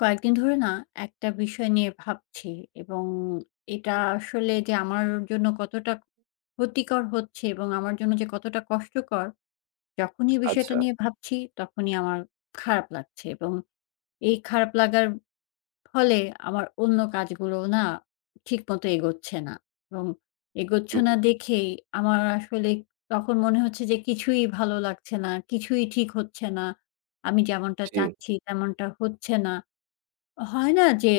কয়েকদিন ধরে না একটা বিষয় নিয়ে ভাবছি, এবং এটা আসলে যে আমার জন্য কতটা ক্ষতিকর হচ্ছে এবং আমার জন্য যে কতটা কষ্টকর, যখনই বিষয়টা আচ্ছা। নিয়ে ভাবছি তখনই আমার খারাপ লাগছে। এবং এই খারাপ লাগার ফলে আমার অন্য কাজগুলো না ঠিক মতো এগোচ্ছে না, এবং এগোচ্ছে হুম, না দেখেই আমার আসলে তখন মনে হচ্ছে যে কিছুই ভালো লাগছে না, কিছুই ঠিক হচ্ছে না, আমি যেমনটা জি। চাচ্ছি তেমনটা হচ্ছে না। হয় না যে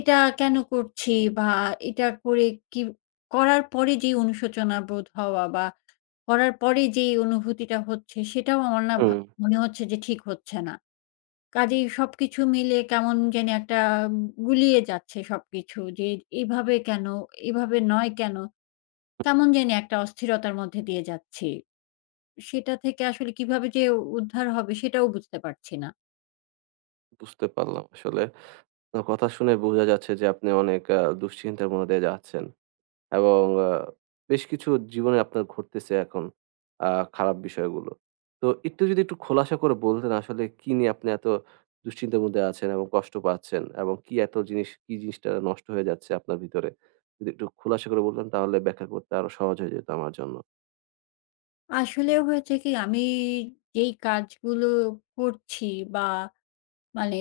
এটা কেন করছি? বা এটা করে কি, করার পরে যেই অনুশোচনা বোধ হওয়া বা করার পরে যেই অনুভূতিটা হচ্ছে সেটাও আমার না হুম, মনে হচ্ছে যে ঠিক হচ্ছে না। কাজেই সবকিছু মিলে কেমন জানি একটা গুলিয়ে যাচ্ছে সবকিছু যে এভাবে কেন? এভাবে নয় কেন? কেমন জানি একটা অস্থিরতার মধ্যে দিয়ে যাচ্ছি। সেটা থেকে আসলে কিভাবে যে উদ্ধার হবে সেটাও বুঝতে পারছি না। বুঝতে পারলাম আসলে। আপনার কথা শুনে বোঝা যাচ্ছে যে আপনি অনেক দুশ্চিন্তার মধ্য দিয়ে যাচ্ছেন, এবং বেশ কিছু জীবনে আপনার ঘটতেছে এখন আ খারাপ বিষয়গুলো। তো একটু যদি একটু খোলাসা করে বলতেন আসলে কি নিয়ে আপনি এত দুশ্চিন্তার মধ্যে আছেন এবং কষ্ট পাচ্ছেন, এবং কি জিনিসটা নষ্ট হয়ে যাচ্ছে আপনার ভিতরে? যদি একটু খোলাসা করে বলতেন, তাহলে ব্যাখ্যা করতে আরো সহজ হয়ে যেত আমার জন্য। আসলে হয়েছে কি আমি যেই কাজগুলো করছি বা মানে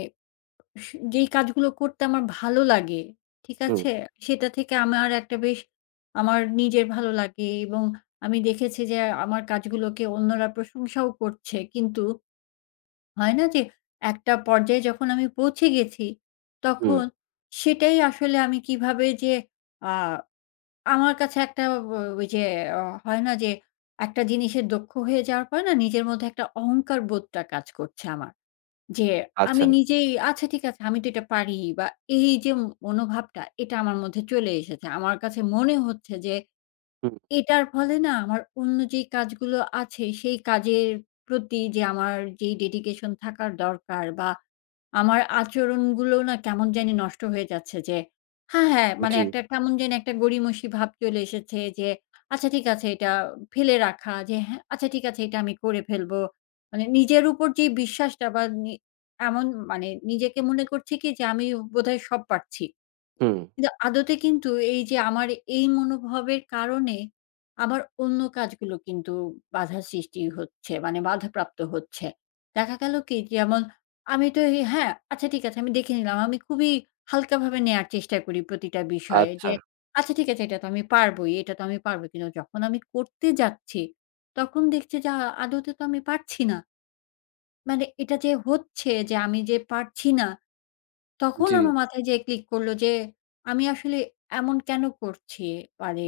স যেই কাজগুলো করতে আমার ভালো লাগে, ঠিক হুম, আছে? সেটা থেকে আমার একটা বেশ আমার নিজের ভালো লাগে, এবং আমি দেখেছি যে আমার কাজগুলোকে অন্যরা প্রশংসাও করছে। কিন্তু হয় না যে একটা পর্যায়ে যখন আমি পৌঁছে গেছি, হুম, তখন সেটাই আসলে আমি কিভাবে যে আ আমার কাছে একটা ও ওই যে অ হয় না যে একটা জিনিসে দক্ষ হয়ে যাওয়ার পরে না নিজের মধ্যে একটা অহংকার বোধটা কাজ করছে আমার। যে আমি আচ্ছা। নিজেই আচ্ছা ঠিক আছে আমি তো এটা পারি বা এই যে মনোভাবটা এটা আমার মধ্যে চলে এসেছে। আমার কাছে মনে হচ্ছে যে হুম, এটার ফলে না আমার অন্য যেই কাজগুলো আছে, সেই কাজের প্রতি যে আমার যেই ডেডিকেশন থাকার দরকার বা আমার আচরণগুলো না কেমন জানি নষ্ট হয়ে যাচ্ছে যে হ্যাঁ, হ্যাঁ, মানে জি, একটা কেমন জানি একটা গড়িমসি ভাব চলে এসেছে যে, "আচ্ছা ঠিক আছে এটা" ফেলে রাখা যে, "হ্যাঁ, আচ্ছা ঠিক আছে এটা আমি করে ফেলবো।" মানে নিজের উপর যে বিশ্বাসটা বা নি এমন মানে নিজেকে মনে করছি কি যে, "আমি বোধহয় সব পারছি।" হুম, কিন্তু আদতে কিন্তু এই যে আমার এই মনোভাবের কারণে আমার অন্য কাজগুলো কিন্তু বাধার সৃষ্টি হচ্ছে, মানে বাধাপ্রাপ্ত হচ্ছে। দেখা গেল কি যেমন আমি তো এই হ্যাঁ, আচ্ছা ঠিক আছে আমি দেখে নিলাম। আমি খুবই হালকাভাবে নেয়ার চেষ্টা করি প্রতিটা বিষয়ে আচ্ছা, যে আচ্ছা ঠিক আছে এটা তো আমি পারবোই, এটা তো আমি পারবো। কিন্তু যখন আমি করতে যাচ্ছি তখন দেখছি যে আদতে তো আমি পারছি না। মানে এটা যে হচ্ছে যে আমি যে পারছি না তখন জি, আমার মাথায় যেয়ে ক্লিক করল যে, আমি আসলে এমন কেন করছি? মানে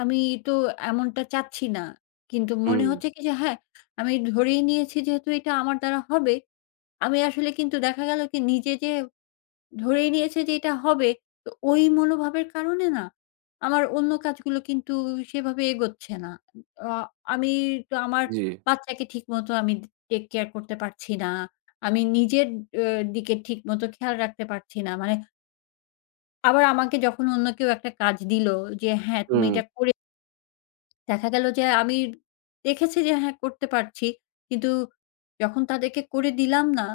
আমি তো এমনটা চাচ্ছি না। কিন্তু মনে হুম। হচ্ছে কি যে হ্যাঁ, আমি ধরেই নিয়েছি যেহেতু এটা আমার দ্বারা হবে, আমি আসলে কিন্তু দেখা গেল কি নিজে যে ধরেই নিয়েছে যে এটা হবে, তো ওই মনোভাবের কারণে না আমার অন্য কাজগুলো কিন্তু সেভাবে এগোচ্ছে না। আ আমি তো আমার জি, বাচ্চাকে ঠিকমতো আমি টেক কেয়ার করতে পারছি না। আমি নিজের অ দিকে ঠিকমতো খেয়াল রাখতে পারছি না। মানে আবার আমাকে যখন অন্য কেউ একটা কাজ দিল যে, "হ্যাঁ, তুমি হুম, এটা করে দেখা গেল যে আমি দেখেছি যে হ্যাঁ, করতে পারছি। কিন্তু যখন তাদেরকে করে দিলাম না,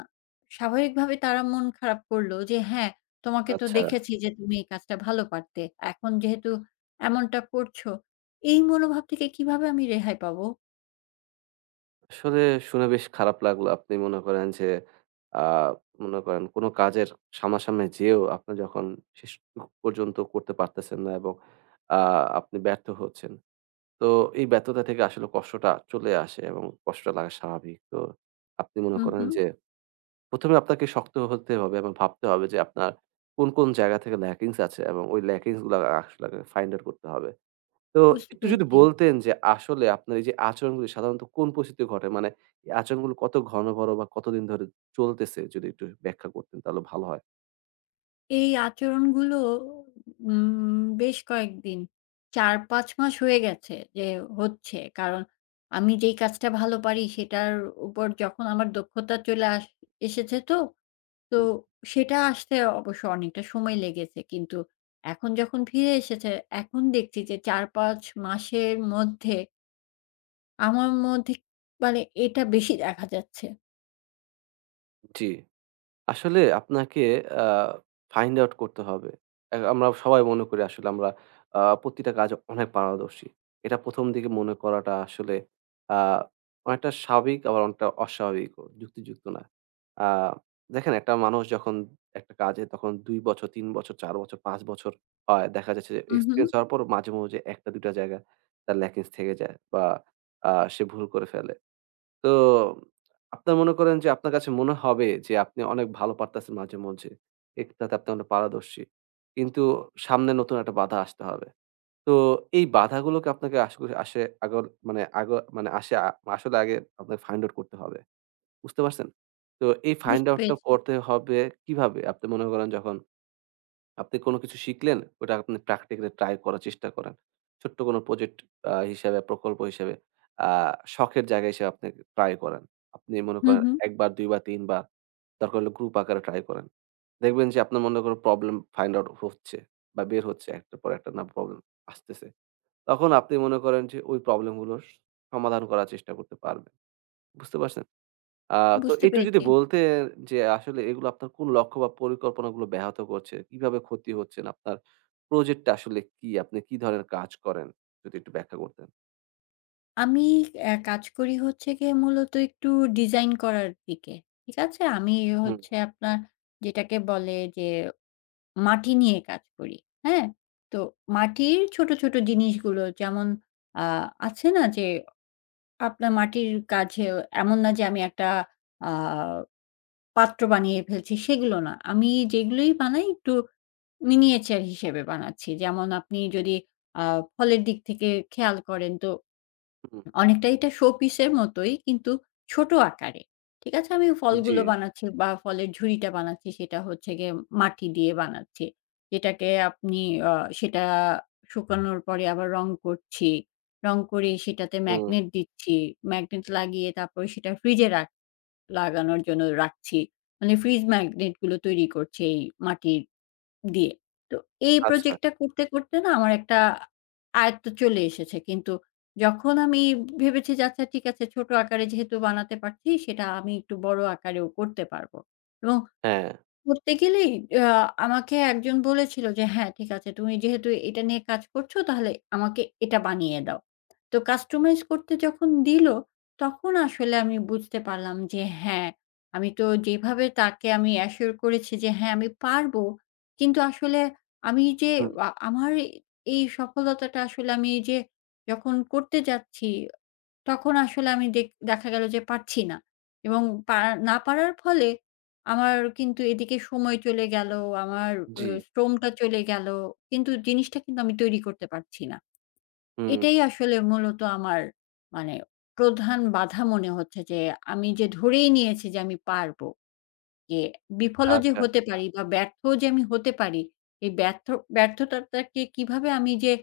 স্বাভাবিকভাবে তারা মন খারাপ করল যে, "হ্যাঁ, তোমাকে তো আচ্ছা। দেখেছি যে তুমি এই কাজটা ভালো পারতে। এখন যেহেতু এমনটা করছো।" এই মনোভাব থেকে কিভাবে আমি রেহাই পাবো? আসলে শুনে বেশ খারাপ লাগলো। আপনি মনে করেন যে, আ মনে করেন কোনো কাজের সামনাসামনি যেয়েও আপনি যখন শেষ পর্যন্ত করতে পারতেছেন না, এবং আ আপনি ব্যর্থ হচ্ছেন। তো এই ব্যর্থতা থেকে আসলে কষ্টটা চলে আসে, এবং কষ্টটা লাগা স্বাভাবিক। তো আপনি মনে হু, করেন হু, যে, ১ম এ আপনাকে শক্ত হতে হবে, এবং ভাবতে হবে যে আপনার কোন, কোন জায়গা থেকে ল্যাকিংস আছে, এবং ওই ল্যাকিংস গুলা আসলে ফাইন্ড আউট করতে হবে। তো বুঝতে একটু যদি পেরেছি। বলতেন যে আসলে আপনার এই যে আচরণগুলি সাধারণত কোন পরিস্থিতিতে ঘটে? মানে এই আচরণগুলো কত ঘন, বড় বা কতদিন ধরে চলতেছে? যদি একটু ব্যাখ্যা করতেন তাহলে ভালো হয়। এই আচরণগুলো উম বেশ কয়েকদিন ৪-৫ মাস হয়ে গেছে যে হচ্ছে। কারণ আমি যেই কাজটা ভালো পারি সেটার উপর যখন আমার দক্ষতা চলে আস এসেছে তো, তো হুম, সেটা আসতে অবশ্য অনেকটা সময় লেগেছে। কিন্তু এখন যখন ফিরে এসেছে, এখন দেখছি যে ৪-৫ মাসের মধ্যে আমার মধ্যে মানে এটা বেশি দেখা যাচ্ছে। জি। আসলে আপনাকে আ ফাইন্ড আউট করতে হবে। আমরা সবাই মনে করি আসলে আমরা প্রতিটা কাজে অনেক পারদর্শী। এটা ১ম দিকে মনে করাটা আসলে আ অনেকটা স্বাভাবিক, আবার অনেকটা অস্বাভাবিকও, যুক্তিযুক্ত না। আ দেখেন, একটা মানুষ যখন একটা কাজে তখন ২ বছর, ৩ বছর, ৪ বছর, ৫ বছর হয়। দেখা যাচ্ছে যে হুম, হুম। এক্সপেরিয়েন্স হওয়ার পর মাঝে, মাঝে ১ টা ২ টা জায়গা তার ল্যাকিংস থেকে যায়, বা সে ভুল করে ফেলে। তো আপনার মনে করেন যে আপনার কাছে মনে হবে যে আপনি অনেক ভালো পারতেছেন মাঝে মধ্যে। এটাতে আপনি অনেক পারদর্শী। কিন্তু সামনে নতুন একটা বাধা আসতে হবে। তো এই বাধাগুলোকে আপনাকে আস করে আসে আগর মানে আগ মানে আসে আ আসলে আগে আপনাকে ফাইন্ড আউট করতে হবে। বুঝতে পারছেন? তো এই ফাইন্ড বুঝতে আউট টা পেরেছি। করতে হবে কিভাবে? আপনি মনে করেন যখন আপনি কোনো কিছু শিখলেন, ওটা আপনি প্র্যাকটিক্যালি ট্রাই করার চেষ্টা করেন। ছোট্ট কোনো প্রজেক্ট হিসাবে, প্রকল্প হিসেবে, আ শখের জায়গা হিসেবে আপনি ট্রাই করেন। আপনি মনে হুম, করেন হুম। ১ বার, ২ বার, ৩ বার, দরকার হলে গ্রুপ আকারে ট্রাই করেন। দেখবেন যে আপনার মনে করেন প্রবলেম ফাইন্ড আউট হচ্ছে বা বের হচ্ছে একটার পর একটা না প্রবলেম আসতেছে। তখন আপনি মনে করেন যে ওই প্রবলেমগুলোর সমাধান করার চেষ্টা করতে পারবেন। বুঝতে পারছেন? আ তো বুঝতে একটু যদি পেরেছি। বলতেন যে আসলে এগুলো আপনার কোন লক্ষ্য বা পরিকল্পনাগুলো ব্যাহত করছে? কিভাবে ক্ষতি হচ্ছেন? আপনার প্রজেক্টটা আসলে কি? আপনি কি ধরনের কাজ করেন? যদি একটু ব্যাখ্যা করতেন। আমি কাজ করি হচ্ছে গিয়ে মূলত একটু ডিজাইন করার দিকে। ঠিক আছে? আমি হুম, হচ্ছে আপনার যেটাকে বলে যে মাটি নিয়ে কাজ করি। হ্যাঁ? তো মাটির ছোট, ছোট জিনিসগুলো যেমন আ আছে না যে আপনার মাটির কাজে এমন না যে আমি একটা আ পাত্র বানিয়ে ফেলছি সেগুলো না। আমি যেগুলোই বানাই একটু মিনিয়েচার হিসেবে বানাচ্ছি। যেমন আপনি যদি আ ফলের দিক থেকে খেয়াল করেন তো হুম, অনেকটা এটা শোপিস এর মতোই কিন্তু ছোট আকারে। ঠিক আছে? আমি জি, ফলগুলো বানাচ্ছি বা ফলের ঝুড়িটা বানাচ্ছি সেটা হচ্ছে গিয়ে মাটি দিয়ে বানাচ্ছি। যেটাকে আপনি আ সেটা শুকানোর পরে আবার রং করছি। রং করে সেটাতে হুম, ম্যাগনেট দিচ্ছি। ম্যাগনেট লাগিয়ে তারপরে সেটা ফ্রিজে রাখ লাগানোর জন্য রাখছি। মানে ফ্রিজ ম্যাগনেট গুলো তৈরি করছে এই মাটির দিয়ে। তো এই আচ্ছা, প্রজেক্টটা করতে, করতে না আমার একটা আয়ত্ত চলে এসেছে। কিন্তু যখন আমি ভেবেছি যে আচ্ছা ঠিক আছে ছোট আকারে যেহেতু বানাতে পারছি সেটা আমি একটু বড় আকারেও করতে পারব। এবং হ্যাঁ, করতে গেলেই আ আমাকে একজন বলেছিল যে, "হ্যাঁ, ঠিক আছে। তুমি যেহেতু এটা নিয়ে কাজ করছো, তাহলে আমাকে এটা বানিয়ে দাও।" তো কাস্টমাইজ করতে যখন দিল, তখন আসলে আমি বুঝতে পারলাম যে, হ্যাঁ, আমি তো যেভাবে তাকে আমি অ্যাসিওর করেছি যে, হ্যাঁ, আমি পারবো। কিন্তু আসলে আমি যে হুম, আমার এই সফলতাটা আসলে আমি যে যখন করতে যাচ্ছি তখন আসলে আমি দেখা গেল যে পারছি না। এবং পারা না পারার ফলে আমার কিন্তু এদিকে সময় চলে গেল, আমার জি, শ্রমটা চলে গেল। কিন্তু জিনিসটা কিন্তু আমি তৈরি করতে পারছি না। হুম, এটাই আসলে মূলত আমার মানে প্রধান বাধা মনে হচ্ছে যে, আমি যে ধরেই নিয়েছি যে আমি পারবো। যে বিফলও যে আচ্ছা, হতে পারি বা ব্যর্থও যে আমি হতে পারি, এই ব্যর্থ ব্যর্থতাটাকে কিভাবে আমি যে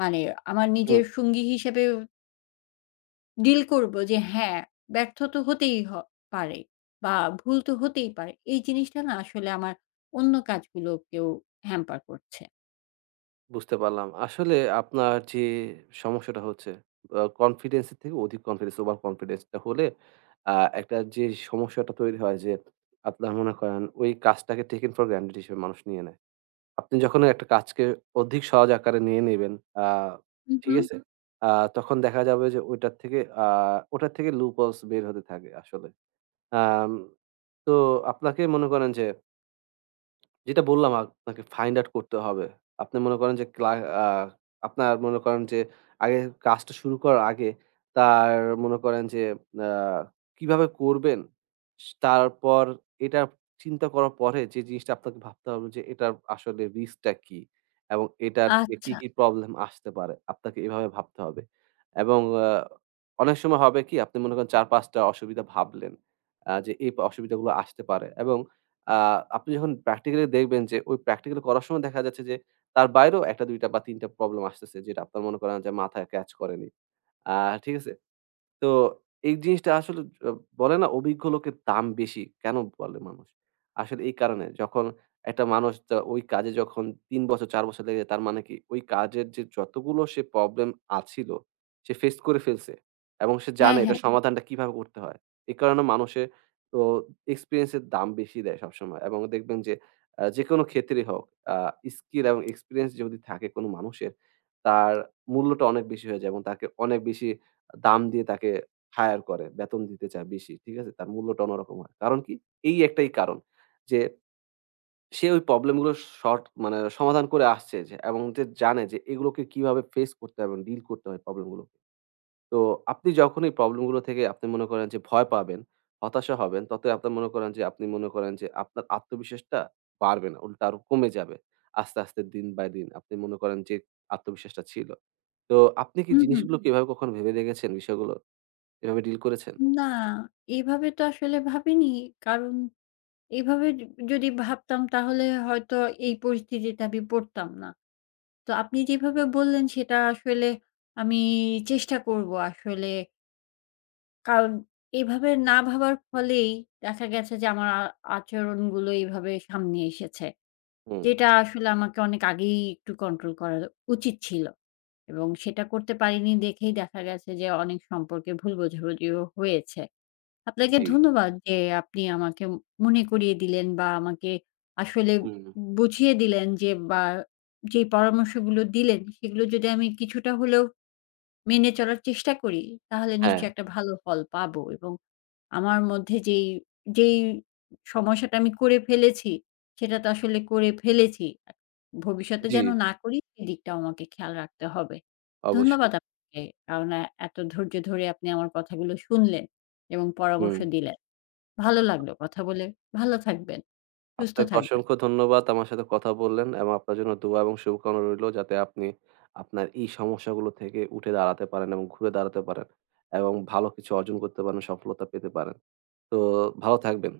মানে আমার হুম, নিজের সঙ্গী হিসেবে ডিল করব যে হ্যাঁ, ব্যর্থ তো হতেই হ পারে বা ভুল তো হতেই পারে। এই জিনিসটা না আসলে আমার অন্য কাজগুলোকেও হ্যাম্পার করছে। বুঝতে পারলাম। আসলে আপনার যে সমস্যাটা হচ্ছে কনফিডেন্স এর থেকে অধিক কনফিডেন্স, ওভার কনফিডেন্স টা হলে আ একটা যে সমস্যাটা তৈরি হয়, যে আপনার মনে করেন ওই কাজটাকে টেকেন ফর গ্রান্টেড হিসেবে মানুষ নিয়ে নেয়। আপনি যখন একটা কাজকে অধিক সহজ আকারে নিয়ে নিবেন, আ হু, হু। ঠিক আছে? আ তখন দেখা যাবে যে ওইটার থেকে আ ওটার থেকে loopholes বের হতে থাকে আসলে। আম তো আপনাকে মনে করেন যে, যেটা বললাম আপনাকে ফাইন্ড আউট করতে হবে। আপনি মনে করেন যে ক্লা আ আপনার মনে করেন যে আগে কাজটা শুরু করার আগে তার মনে করেন যে আ কিভাবে করবেন? তারপর এটা চিন্তা করার পরে যে জিনিসটা আপনাকে ভাবতে হবে যে এটার আসলে রিস্কটা কি? এবং এটার থেকে কি, আচ্ছা। কি প্রবলেম আসতে পারে? আপনাকে এভাবে ভাবতে হবে। এবং অনেক সময় হবে কি আপনি মনে করেন ৪-৫ টা অসুবিধা ভাবলেন। যে এই অসুবিধাগুলো আসতে পারে, এবং আ আপনি যখন প্র্যাকটিক্যালি দেখবেন যে ওই প্র্যাকটিক্যালি করার সময় দেখা যাচ্ছে যে তার বাইরেও ১ টা ২ টা বা ৩ টা প্রবলেম আসতেছে, যেটা আপনার মনে করেন যে মাথায় ক্যাচ করেনি। আ ঠিক আছে? তো এই জিনিসটা আসলে অ বলে না, অভিজ্ঞ লোকের দাম বেশি। কেন বলে মানুষ? আসলে এই কারণে, যখন একটা মানুষ তা ওই কাজে যখন ৩ বছর ৪ বছর লেগে যায়, তার মানে কি ওই কাজের যে যতগুলো সে প্রবলেম আছিল সে ফেস করে ফেলছে, এবং সে হ্যাঁ, জানে হ্যাঁ। এটার সমাধানটা কিভাবে করতে হয়। এই কারণে মানুষে তো এক্সপেরিয়েন্স এর দাম বেশি দেয় সবসময়, এবং দেখবেন যে যেকোনো ক্ষেত্রেই হোক আ স্কিল এবং এক্সপেরিয়েন্স যদি থাকে কোনো মানুষের, তার মূল্যটা অনেক বেশি হয়ে যায়, এবং তাকে অনেক বেশি দাম দিয়ে তাকে হায়ার করে। বেতন দিতে চায় বেশি। ঠিক আছে? তার মূল্যটা অন্যরকম হয়। কারণ কি? এই একটাই কারণ। যে সে ওই প্রবলেম গুলো শর্ট মানে সমাধান করে আসছে, যে এবং যে জানে যে এগুলোকে কিভাবে ফেস করতে হবে, ডিল করতে হয় প্রবলেম গুলো। তো আপনি যখন এই প্রবলেম গুলো থেকে আপনি মনে করেন যে ভয় পাবেন, হতাশা হবেন, ততই আপনার মনে করেন যে আপনি মনে করেন যে আপনার আত্মবিশ্বাসটা বাড়বে না। উল্টা আরো কমে যাবে। আস্তে, আস্তে দিন বাই দিন আপনি মনে করেন যে আত্মবিশ্বাসটা ছিল। তো আপনি কি হুম, হুম। জিনিসগুলো কি এভাবে কখনো ভেবে দেখেছেন বিষয়গুলো? এভাবে ডিল করেছেন? না, এভাবে তো আসলে ভাবিনি। কারণ এভাবে য যদি ভাবতাম তাহলে হয়তো এই পরিস্থিতিতে আমি পড়তাম না। তো আপনি যেভাবে বললেন সেটা আসলে আমি চেষ্টা করব আসলে, কারণ এভাবে না ভাবার ফলেই দেখা গেছে যে আমার আচরণগুলো এভাবে সামনে এসেছে। হুম, যেটা আসলে আমাকে অনেক আগেই একটু কন্ট্রোল করা উচিত ছিল। এবং সেটা করতে পারিনি দেখেই দেখা গেছে যে অনেক সম্পর্কে ভুল বোঝাবুঝিও হয়েছে। আপনাকে জি, ধন্যবাদ যে আপনি আমাকে মনে করিয়ে দিলেন বা আমাকে আসলে হুম, বুঝিয়ে দিলেন যে বা যেই পরামর্শগুলো দিলেন সেগুলো যদি আমি কিছুটা হলেও মেনে চলার চেষ্টা করি তাহলে হ্যাঁ, নিশ্চয়ই একটা ভালো ফল পাবো। এবং আমার মধ্যে যেই যেই সমস্যাটা আমি করে ফেলেছি, সেটা তো আসলে করে ফেলেছি। ভবিষ্যতে জি, যেন না করি সেদিকটাও আমাকে খেয়াল রাখতে হবে। ধন্যবাদ অবশ্যই। আপনাকে। কারণ এ এত ধৈর্য ধরে আপনি আমার কথাগুলো শুনলেন এবং পরামর্শ হুম, দিলেন। ভালো লাগলো কথা বলে। ভালো থাকবেন, সুস্থ আপনাকে থাকবেন। অসংখ্য ধন্যবাদ। আমার সাথে কথা বললেন, এবং আপনার জন্য দোয়া এবং শুভকামনা রইলো যাতে আপনি আপনার এই সমস্যাগুলো থেকে উঠে দাঁড়াতে পারেন এবং ঘুরে দাঁড়াতে পারেন, এবং ভালো কিছু অর্জন করতে পারেন, সফলতা পেতে পারেন। তো ভালো থাকবেন।